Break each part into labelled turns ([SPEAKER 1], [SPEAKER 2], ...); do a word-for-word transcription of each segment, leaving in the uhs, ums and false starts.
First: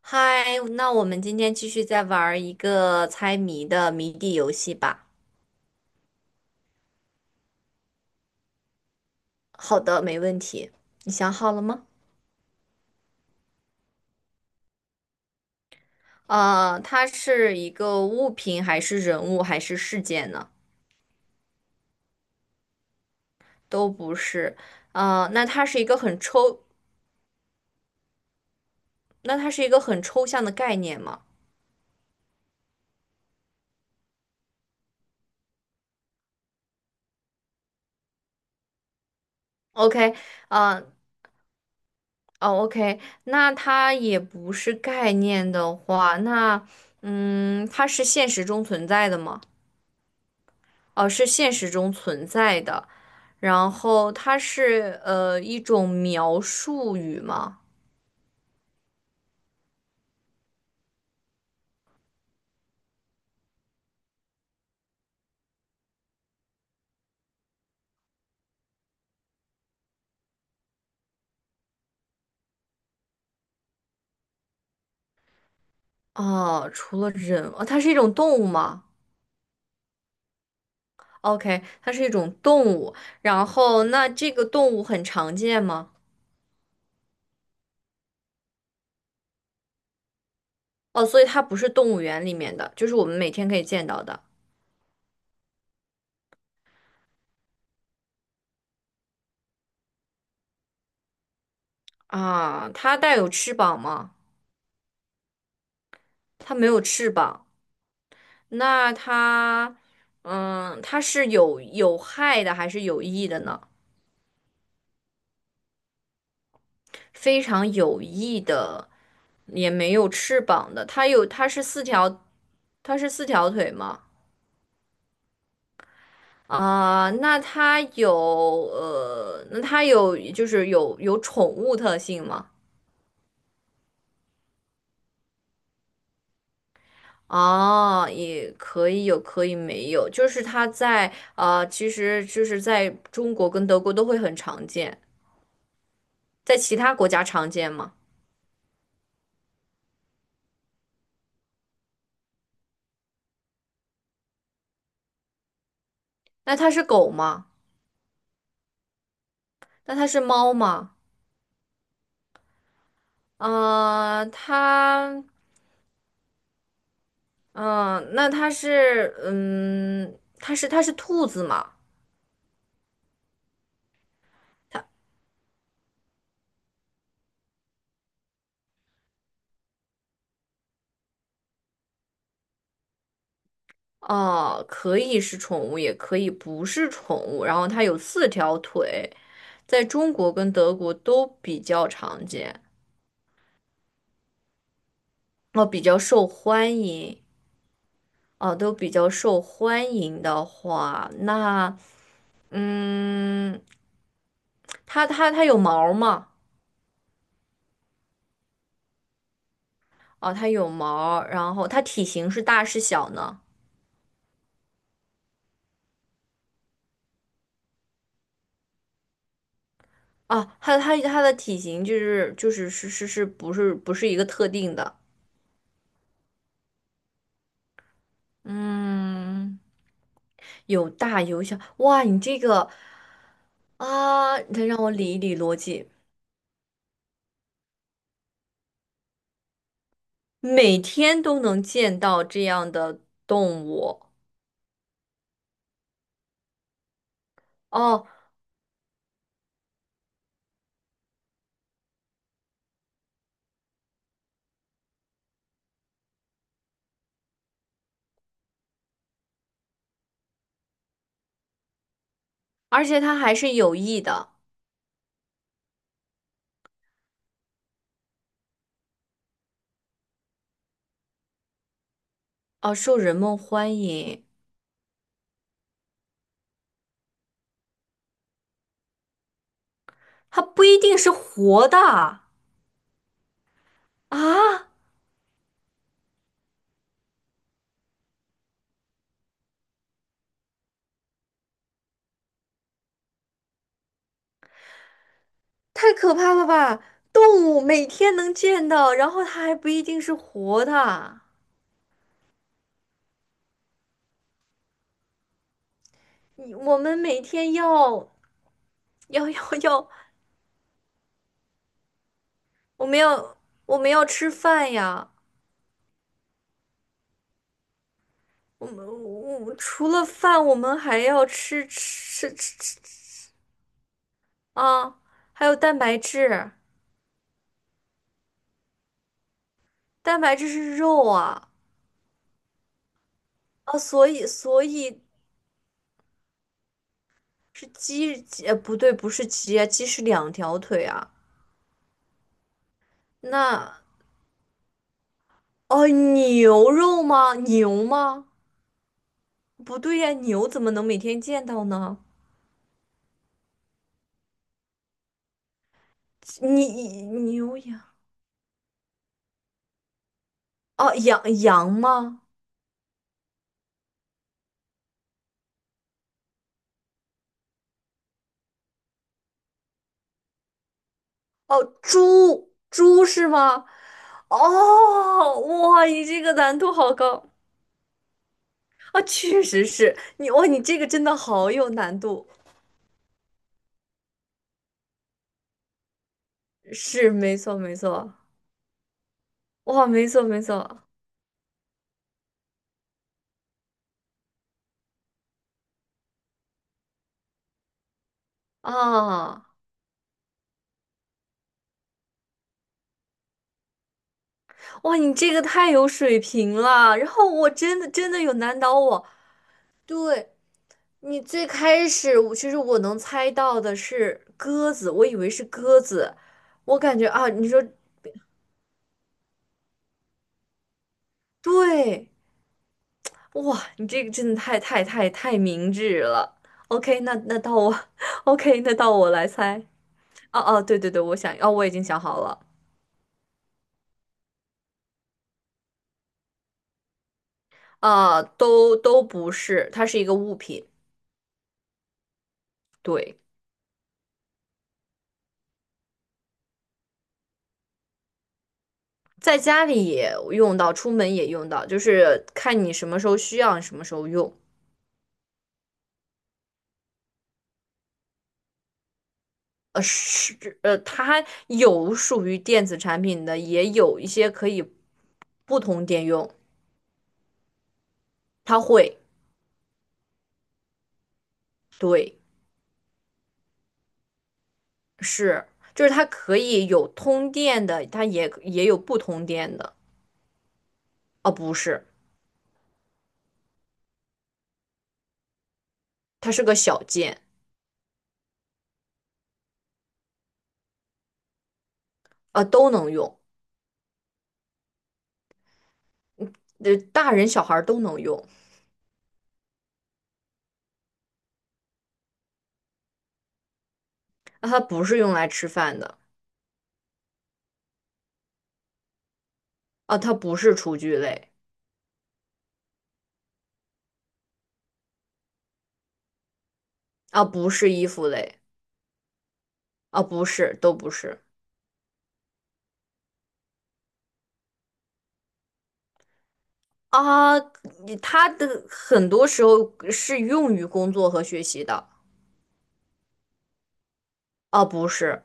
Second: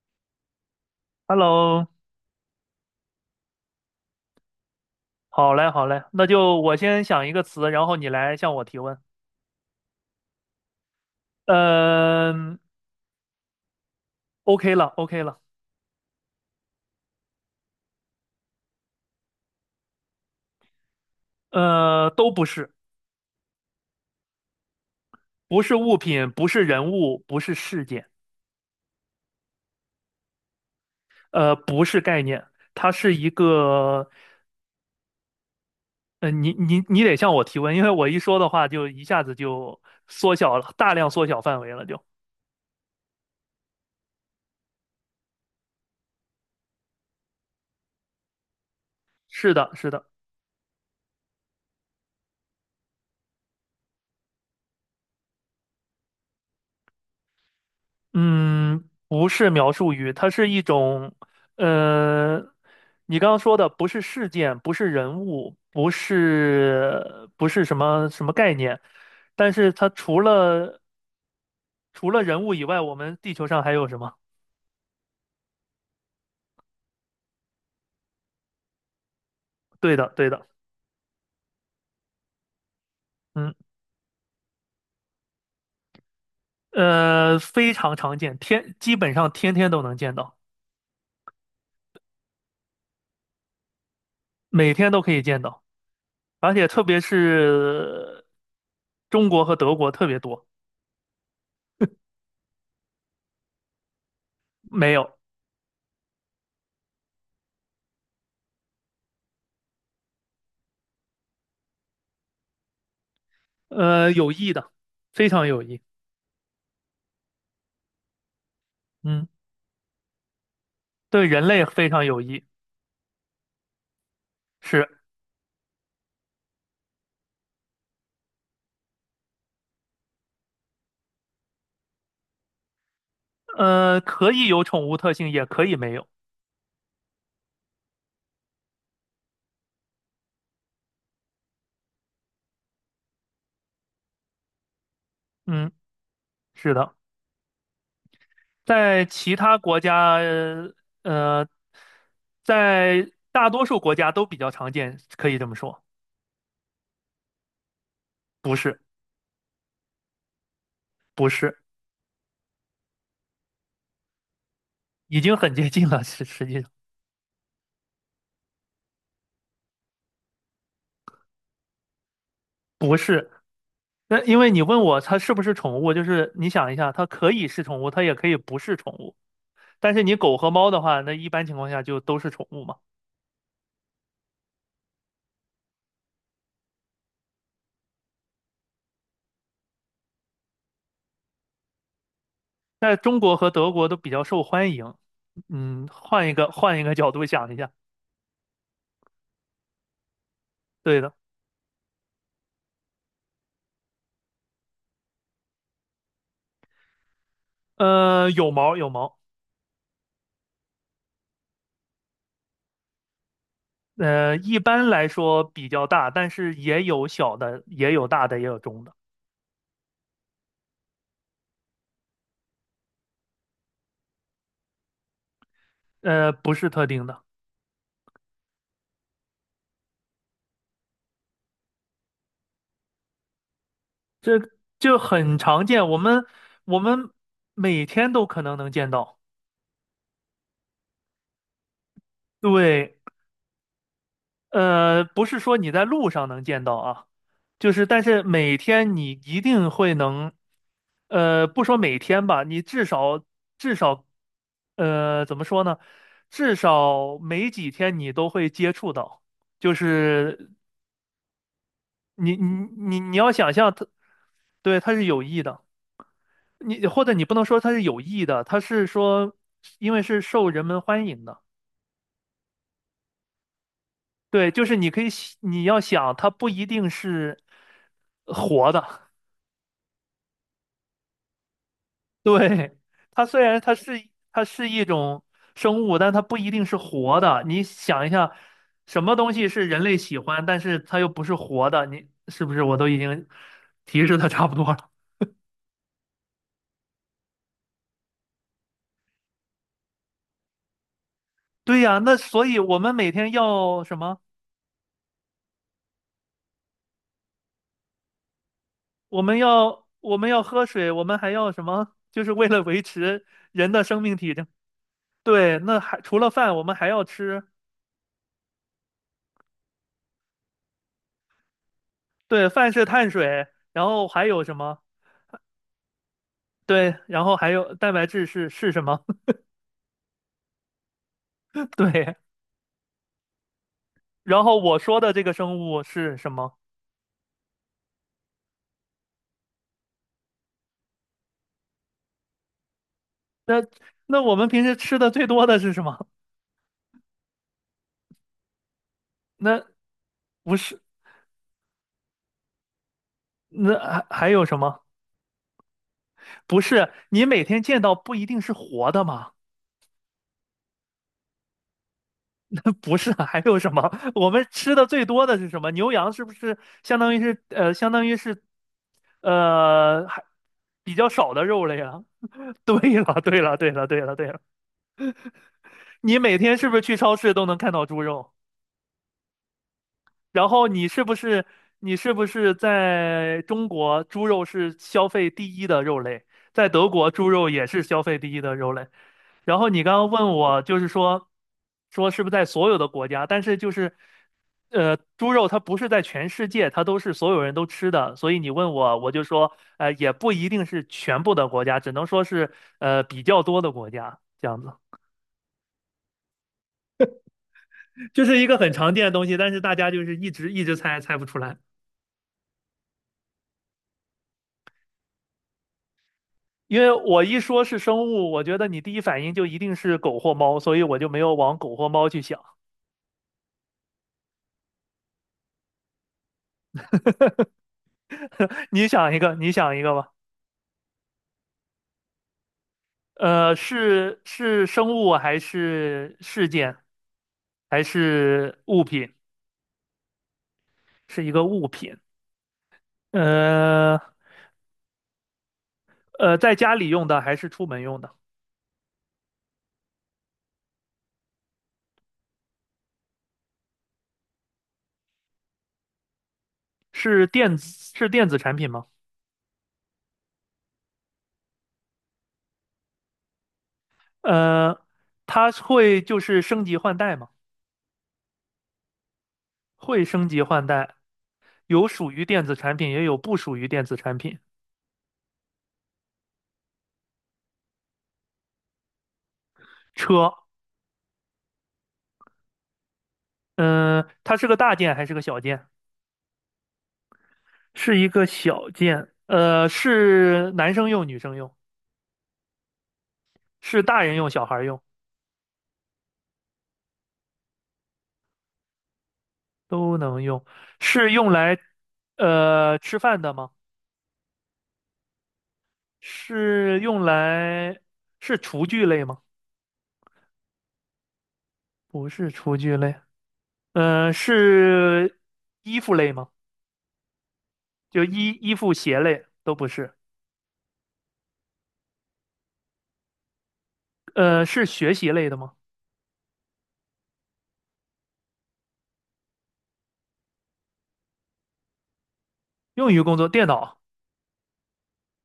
[SPEAKER 1] 嗨，那我们今天继续
[SPEAKER 2] Hello，
[SPEAKER 1] 再玩儿一个猜谜的谜底游戏吧。
[SPEAKER 2] 好嘞，好嘞，那就我先想一个词，然后你来向我提问。
[SPEAKER 1] 好的，没问题。你想好了吗？
[SPEAKER 2] 嗯，OK 了，OK 了，
[SPEAKER 1] 呃，它是一个物品，还是人物，还是事件呢？
[SPEAKER 2] 呃，都不是，
[SPEAKER 1] 都不是。呃，那
[SPEAKER 2] 不
[SPEAKER 1] 它
[SPEAKER 2] 是
[SPEAKER 1] 是一
[SPEAKER 2] 物
[SPEAKER 1] 个很
[SPEAKER 2] 品，不
[SPEAKER 1] 抽，
[SPEAKER 2] 是人物，不是事件，
[SPEAKER 1] 那它是一个很抽象的概念吗
[SPEAKER 2] 呃，不是概念，它是一个，呃，你你你得向我提问，因为我一说的话就一下子就
[SPEAKER 1] ？OK。
[SPEAKER 2] 缩小了，
[SPEAKER 1] 呃，
[SPEAKER 2] 大量缩小范围了就，
[SPEAKER 1] 哦，OK。那它也不是概念的话，那嗯，它是现实中存在的吗？
[SPEAKER 2] 是的，是的。
[SPEAKER 1] 哦，是现实中存在的。然后它是呃一种描述语吗？
[SPEAKER 2] 嗯，不是描述语，它是一种，呃，你刚刚说的不是事件，不是人物，不是不是什么什么概念，但是它除了除了人物以外，我们地球上还有什么？
[SPEAKER 1] 哦，除了人，哦，它是一种动物吗
[SPEAKER 2] 对的，对的，
[SPEAKER 1] ？OK，它是一种动物。然
[SPEAKER 2] 嗯，
[SPEAKER 1] 后那这个动物很常见吗？
[SPEAKER 2] 呃，非常常见，天基本上天天都能见到，
[SPEAKER 1] 哦，所以它不是动物园里面的，就是我们每天可以见到的
[SPEAKER 2] 每天都可以见到，而且特别是中国和德国特别多，
[SPEAKER 1] 啊。它带有翅膀吗？
[SPEAKER 2] 没有，
[SPEAKER 1] 它没有翅膀。那它，嗯，它是有有害的还是有益的呢？
[SPEAKER 2] 呃，有益的，非常有益。
[SPEAKER 1] 非常有翼的，
[SPEAKER 2] 嗯。
[SPEAKER 1] 也没有翅膀的。它有，
[SPEAKER 2] 对人
[SPEAKER 1] 它是
[SPEAKER 2] 类
[SPEAKER 1] 四
[SPEAKER 2] 非常有
[SPEAKER 1] 条，
[SPEAKER 2] 益，
[SPEAKER 1] 它是四条腿吗？
[SPEAKER 2] 是，
[SPEAKER 1] 啊、那它有呃，那它有就是有有宠物特性吗？
[SPEAKER 2] 呃，可以有宠物特性，也可以没有。
[SPEAKER 1] 哦，也可以有，可以没有，就是它在啊，其实就是在中国跟德国都会很常见，
[SPEAKER 2] 嗯，
[SPEAKER 1] 在
[SPEAKER 2] 是
[SPEAKER 1] 其
[SPEAKER 2] 的，
[SPEAKER 1] 他国家常见吗？
[SPEAKER 2] 在其他国家，呃，在大多数国家都比较常见，可以这么说。
[SPEAKER 1] 那它是狗吗？
[SPEAKER 2] 不是，
[SPEAKER 1] 那它是猫吗？
[SPEAKER 2] 不是，
[SPEAKER 1] 啊，
[SPEAKER 2] 已
[SPEAKER 1] 它。
[SPEAKER 2] 经很接近了，实实际上
[SPEAKER 1] 嗯，那它是，嗯，它是它是兔子嘛？
[SPEAKER 2] 不是。那因为你问我它是不是宠物，就是你想一下，它可以是宠物，它也可以不是宠物。但是你狗和猫的话，那一般情况下就都是宠物嘛。
[SPEAKER 1] 哦，可以是宠物，也可以不是宠物。然后它有四条腿，在中国跟德国都比较常见，
[SPEAKER 2] 在中国和德国都比较受欢迎。
[SPEAKER 1] 哦，比
[SPEAKER 2] 嗯，
[SPEAKER 1] 较受
[SPEAKER 2] 换一个换
[SPEAKER 1] 欢
[SPEAKER 2] 一个角
[SPEAKER 1] 迎，
[SPEAKER 2] 度想一下，
[SPEAKER 1] 哦，都比较受欢迎的
[SPEAKER 2] 对
[SPEAKER 1] 话，
[SPEAKER 2] 的，
[SPEAKER 1] 那，嗯，它它它有毛吗？
[SPEAKER 2] 呃，有毛有毛，
[SPEAKER 1] 哦，它有毛，然后它体型是大是小呢？
[SPEAKER 2] 呃，一般来说比较大，但是也有小的，也有大的，也有中的，
[SPEAKER 1] 啊，它它它的体型就是就是是是是不是不是一个特定的。
[SPEAKER 2] 呃，不是特定的，
[SPEAKER 1] 嗯，有大有小，哇，你这个啊，
[SPEAKER 2] 这
[SPEAKER 1] 得让我
[SPEAKER 2] 就
[SPEAKER 1] 理一理
[SPEAKER 2] 很
[SPEAKER 1] 逻
[SPEAKER 2] 常见，
[SPEAKER 1] 辑。
[SPEAKER 2] 我们我们每天都可能能见到，
[SPEAKER 1] 每天都能见到这样
[SPEAKER 2] 对，
[SPEAKER 1] 的动物
[SPEAKER 2] 呃，不是说你在路上能见到啊，就是但
[SPEAKER 1] 哦，
[SPEAKER 2] 是每天你一定会能，呃，不说每天吧，你至少至少，呃，怎么说呢？至少每几天你都会接触到，就是你你
[SPEAKER 1] 而
[SPEAKER 2] 你
[SPEAKER 1] 且
[SPEAKER 2] 你
[SPEAKER 1] 它
[SPEAKER 2] 要
[SPEAKER 1] 还
[SPEAKER 2] 想
[SPEAKER 1] 是
[SPEAKER 2] 象
[SPEAKER 1] 有
[SPEAKER 2] 它，
[SPEAKER 1] 益的
[SPEAKER 2] 对，它是有益的，你或者你不能说它是有益的，它是说因为是受人们欢迎的。
[SPEAKER 1] 哦，受人们欢迎。
[SPEAKER 2] 对，就是你可以想你要想，它不一定是活的，
[SPEAKER 1] 它不一定是活的
[SPEAKER 2] 对，它虽然它是它是
[SPEAKER 1] 啊，
[SPEAKER 2] 一种生物，但它不一定是活的。你想一下，什么东西是人类喜欢，但是它又不是活的？你是不是我都已经 提示的差不多了？
[SPEAKER 1] 太可怕了吧！动物每天能见到，然后它还不一定是活的。
[SPEAKER 2] 对呀，那所以我们每天要什么？
[SPEAKER 1] 你我们每天要
[SPEAKER 2] 我
[SPEAKER 1] 要
[SPEAKER 2] 们
[SPEAKER 1] 要
[SPEAKER 2] 要
[SPEAKER 1] 要，
[SPEAKER 2] 我们要喝水，我们还要什么？就是为了维
[SPEAKER 1] 我们
[SPEAKER 2] 持
[SPEAKER 1] 要
[SPEAKER 2] 人
[SPEAKER 1] 我
[SPEAKER 2] 的
[SPEAKER 1] 们
[SPEAKER 2] 生
[SPEAKER 1] 要
[SPEAKER 2] 命
[SPEAKER 1] 吃
[SPEAKER 2] 体征。
[SPEAKER 1] 饭呀。
[SPEAKER 2] 对，那还除了饭，我们还要吃。
[SPEAKER 1] 我们我们除了饭，我们还要吃吃
[SPEAKER 2] 对，
[SPEAKER 1] 吃
[SPEAKER 2] 饭
[SPEAKER 1] 吃
[SPEAKER 2] 是碳
[SPEAKER 1] 吃
[SPEAKER 2] 水，然后还有什么？
[SPEAKER 1] 啊，还有蛋白质，
[SPEAKER 2] 对，然后还有蛋白质是是什么？
[SPEAKER 1] 蛋白质是肉啊，
[SPEAKER 2] 对。
[SPEAKER 1] 啊，所以
[SPEAKER 2] 然后
[SPEAKER 1] 所
[SPEAKER 2] 我说
[SPEAKER 1] 以
[SPEAKER 2] 的这个生物是什么？
[SPEAKER 1] 是鸡鸡，呃不对，不是鸡啊，鸡是两条腿啊。
[SPEAKER 2] 那
[SPEAKER 1] 那
[SPEAKER 2] 那我们平时吃的最多的是什
[SPEAKER 1] 哦，
[SPEAKER 2] 么？
[SPEAKER 1] 牛肉吗？牛吗？
[SPEAKER 2] 那
[SPEAKER 1] 不对呀，牛
[SPEAKER 2] 不
[SPEAKER 1] 怎么
[SPEAKER 2] 是，
[SPEAKER 1] 能每天见到呢？
[SPEAKER 2] 那还还有什么？不是，
[SPEAKER 1] 你
[SPEAKER 2] 你每
[SPEAKER 1] 牛
[SPEAKER 2] 天
[SPEAKER 1] 羊
[SPEAKER 2] 见到不一定是活的嘛？
[SPEAKER 1] 哦，羊羊吗？
[SPEAKER 2] 那不是，还有什么？我们吃的最多的是什么？牛羊是不是相当于是呃，相当于是呃，还比较少的
[SPEAKER 1] 哦，
[SPEAKER 2] 肉类啊？
[SPEAKER 1] 猪
[SPEAKER 2] 对
[SPEAKER 1] 猪
[SPEAKER 2] 了，
[SPEAKER 1] 是
[SPEAKER 2] 对了，
[SPEAKER 1] 吗？
[SPEAKER 2] 对了，对了，对了，
[SPEAKER 1] 哦，哇，你
[SPEAKER 2] 你
[SPEAKER 1] 这个
[SPEAKER 2] 每天
[SPEAKER 1] 难
[SPEAKER 2] 是
[SPEAKER 1] 度
[SPEAKER 2] 不是
[SPEAKER 1] 好
[SPEAKER 2] 去超市
[SPEAKER 1] 高。
[SPEAKER 2] 都能看到猪肉？
[SPEAKER 1] 啊，确实是你哇，
[SPEAKER 2] 然
[SPEAKER 1] 你
[SPEAKER 2] 后
[SPEAKER 1] 这个
[SPEAKER 2] 你
[SPEAKER 1] 真
[SPEAKER 2] 是不
[SPEAKER 1] 的
[SPEAKER 2] 是
[SPEAKER 1] 好有
[SPEAKER 2] 你
[SPEAKER 1] 难
[SPEAKER 2] 是不
[SPEAKER 1] 度，
[SPEAKER 2] 是在中国猪肉是消费第一的肉类，在德国
[SPEAKER 1] 是
[SPEAKER 2] 猪
[SPEAKER 1] 没
[SPEAKER 2] 肉
[SPEAKER 1] 错
[SPEAKER 2] 也
[SPEAKER 1] 没
[SPEAKER 2] 是消
[SPEAKER 1] 错，
[SPEAKER 2] 费第一的肉类。然后你
[SPEAKER 1] 哇，
[SPEAKER 2] 刚
[SPEAKER 1] 没
[SPEAKER 2] 刚
[SPEAKER 1] 错
[SPEAKER 2] 问
[SPEAKER 1] 没
[SPEAKER 2] 我就
[SPEAKER 1] 错
[SPEAKER 2] 是说说是不是在所有的国家，但是就是呃猪肉它不是在全世界，它都是所有人都吃的，所以你问我我就
[SPEAKER 1] 啊，
[SPEAKER 2] 说呃也不一定是全部的国家，只能说是呃比较多的国家这样子，
[SPEAKER 1] 哇，你这个太有水平了，然后我真的真的
[SPEAKER 2] 就
[SPEAKER 1] 有
[SPEAKER 2] 是一个
[SPEAKER 1] 难
[SPEAKER 2] 很
[SPEAKER 1] 倒
[SPEAKER 2] 常见
[SPEAKER 1] 我。
[SPEAKER 2] 的东西，但是大家就是一
[SPEAKER 1] 对，
[SPEAKER 2] 直一直猜猜
[SPEAKER 1] 你
[SPEAKER 2] 不出
[SPEAKER 1] 最
[SPEAKER 2] 来。
[SPEAKER 1] 开始我其实我能猜到的是鸽子，我以为是鸽子，我
[SPEAKER 2] 因为
[SPEAKER 1] 感觉
[SPEAKER 2] 我
[SPEAKER 1] 啊，
[SPEAKER 2] 一
[SPEAKER 1] 你说
[SPEAKER 2] 说是生物，我觉得你第一反应就一定是狗或猫，所以我就没有往狗或猫
[SPEAKER 1] 对，
[SPEAKER 2] 去想。
[SPEAKER 1] 哇，你这个真的太太太太明智了。OK。那那到我 ，OK，那
[SPEAKER 2] 你
[SPEAKER 1] 到我
[SPEAKER 2] 想一
[SPEAKER 1] 来
[SPEAKER 2] 个，你
[SPEAKER 1] 猜。
[SPEAKER 2] 想一个吧。
[SPEAKER 1] 哦、哦、对对对，我想，哦，我已经想好了。
[SPEAKER 2] 呃，是是生物还是事件，还
[SPEAKER 1] 呃，
[SPEAKER 2] 是
[SPEAKER 1] 都
[SPEAKER 2] 物
[SPEAKER 1] 都
[SPEAKER 2] 品？
[SPEAKER 1] 不是，它是一个物品。
[SPEAKER 2] 是一个物品。
[SPEAKER 1] 对，
[SPEAKER 2] 呃呃，在家里用的还是出门用的？
[SPEAKER 1] 在家里也用到，出门也用到，就是看你什么时候需要，什么时候用。
[SPEAKER 2] 是电子是电子产品吗？
[SPEAKER 1] 呃，是，呃，它有属于电子产品的，也有一些可以
[SPEAKER 2] 呃，它
[SPEAKER 1] 不通
[SPEAKER 2] 会
[SPEAKER 1] 电
[SPEAKER 2] 就
[SPEAKER 1] 用，
[SPEAKER 2] 是升级换代吗？
[SPEAKER 1] 它会，
[SPEAKER 2] 会升级换代，有属
[SPEAKER 1] 对，
[SPEAKER 2] 于电子产品，也有不属于电子产品。
[SPEAKER 1] 是，就是它可以有通电的，它也也有不通电的，
[SPEAKER 2] 车。
[SPEAKER 1] 啊，不是，
[SPEAKER 2] 嗯，它是个大件还是个小件？
[SPEAKER 1] 它是个小件，
[SPEAKER 2] 是一个小件。呃，是男生用、女生用，
[SPEAKER 1] 啊，都能用，
[SPEAKER 2] 是大人用、小孩用
[SPEAKER 1] 呃，大人小孩儿都能用，
[SPEAKER 2] 都能用。是用来呃吃饭的吗？
[SPEAKER 1] 那它不是用来吃饭的。
[SPEAKER 2] 是用来是厨具类吗？
[SPEAKER 1] 啊，它不是厨具类，
[SPEAKER 2] 不是厨具类。呃，是衣服类吗？
[SPEAKER 1] 啊，不是衣
[SPEAKER 2] 就
[SPEAKER 1] 服
[SPEAKER 2] 衣
[SPEAKER 1] 类，
[SPEAKER 2] 衣服、鞋类都不是。
[SPEAKER 1] 啊，不是，都不是。
[SPEAKER 2] 呃，是学习类的吗？
[SPEAKER 1] 啊，你它的很多时候是用于工作和学习的，
[SPEAKER 2] 用于工作，电脑、
[SPEAKER 1] 啊，不是，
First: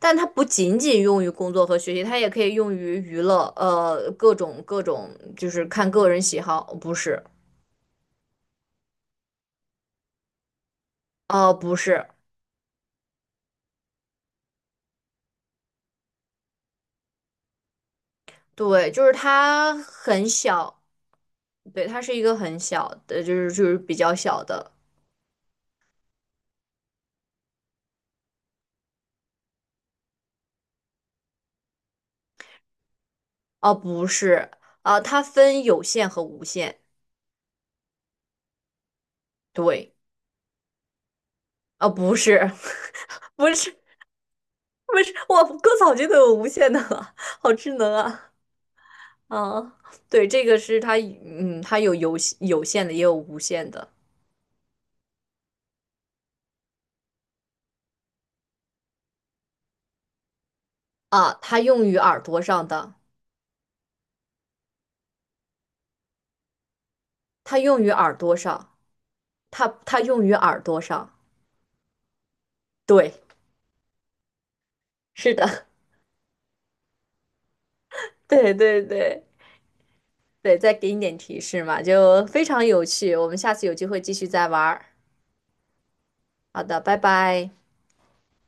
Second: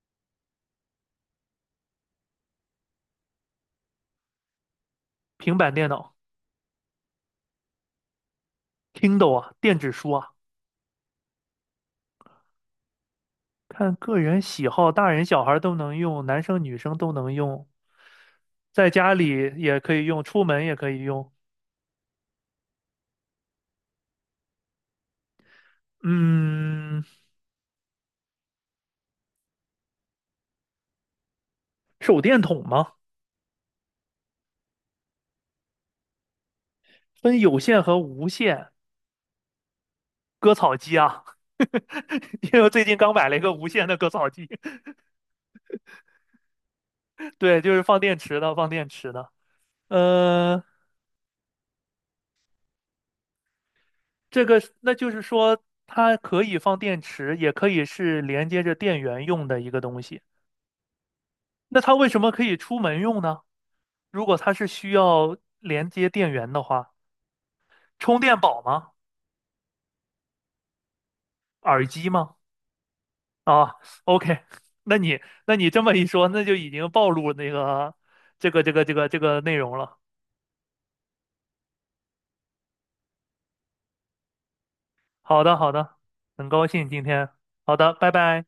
[SPEAKER 1] 但它不仅仅用于工作和学习，它也可以用于娱乐，呃，各种各种，就
[SPEAKER 2] 平
[SPEAKER 1] 是
[SPEAKER 2] 板电
[SPEAKER 1] 看个
[SPEAKER 2] 脑、
[SPEAKER 1] 人喜好，不是，
[SPEAKER 2] Kindle 啊，电子书啊。
[SPEAKER 1] 啊，不是，
[SPEAKER 2] 看个人喜好，大人小孩都能用，男生女生都能用，在
[SPEAKER 1] 对，就是
[SPEAKER 2] 家里
[SPEAKER 1] 它
[SPEAKER 2] 也可以用，
[SPEAKER 1] 很
[SPEAKER 2] 出门也
[SPEAKER 1] 小，
[SPEAKER 2] 可以用。
[SPEAKER 1] 对，它是一个很小的，就是就是比较小的，
[SPEAKER 2] 嗯，手电筒吗？
[SPEAKER 1] 啊，不是，啊，它分有线和无线，
[SPEAKER 2] 分有线和无线。
[SPEAKER 1] 对。
[SPEAKER 2] 割草机啊，
[SPEAKER 1] 啊，不
[SPEAKER 2] 因
[SPEAKER 1] 是，
[SPEAKER 2] 为我最近刚买 了一
[SPEAKER 1] 不
[SPEAKER 2] 个无
[SPEAKER 1] 是，
[SPEAKER 2] 线的割草机，
[SPEAKER 1] 不是，我割草机都有无线的了，好
[SPEAKER 2] 对，就
[SPEAKER 1] 智
[SPEAKER 2] 是
[SPEAKER 1] 能
[SPEAKER 2] 放电
[SPEAKER 1] 啊！
[SPEAKER 2] 池的，放电池的。
[SPEAKER 1] 啊，对，这个
[SPEAKER 2] 呃，
[SPEAKER 1] 是它，嗯，它有有有线的，也有无线的
[SPEAKER 2] 这个是那就是说，它可以放电池，也可以是连接着电源用的一个东西。
[SPEAKER 1] 啊。它
[SPEAKER 2] 那
[SPEAKER 1] 用
[SPEAKER 2] 它
[SPEAKER 1] 于
[SPEAKER 2] 为什
[SPEAKER 1] 耳
[SPEAKER 2] 么
[SPEAKER 1] 朵
[SPEAKER 2] 可以
[SPEAKER 1] 上
[SPEAKER 2] 出
[SPEAKER 1] 的，
[SPEAKER 2] 门用呢？如果它是需要连接电源的话，
[SPEAKER 1] 它用于耳
[SPEAKER 2] 充
[SPEAKER 1] 朵
[SPEAKER 2] 电宝
[SPEAKER 1] 上，
[SPEAKER 2] 吗？
[SPEAKER 1] 它它用于耳朵上。
[SPEAKER 2] 耳机吗？
[SPEAKER 1] 对，
[SPEAKER 2] 啊，OK，那你
[SPEAKER 1] 是
[SPEAKER 2] 那
[SPEAKER 1] 的，
[SPEAKER 2] 你这么一说，那就已经暴露那个 这
[SPEAKER 1] 对
[SPEAKER 2] 个这
[SPEAKER 1] 对
[SPEAKER 2] 个这个这
[SPEAKER 1] 对
[SPEAKER 2] 个内容了。
[SPEAKER 1] 对，再给你点提示嘛，就非常有趣。我们下次有机会继续再玩儿。
[SPEAKER 2] 好的，好的，很
[SPEAKER 1] 好
[SPEAKER 2] 高
[SPEAKER 1] 的，
[SPEAKER 2] 兴
[SPEAKER 1] 拜
[SPEAKER 2] 今天，
[SPEAKER 1] 拜。
[SPEAKER 2] 好的，拜拜。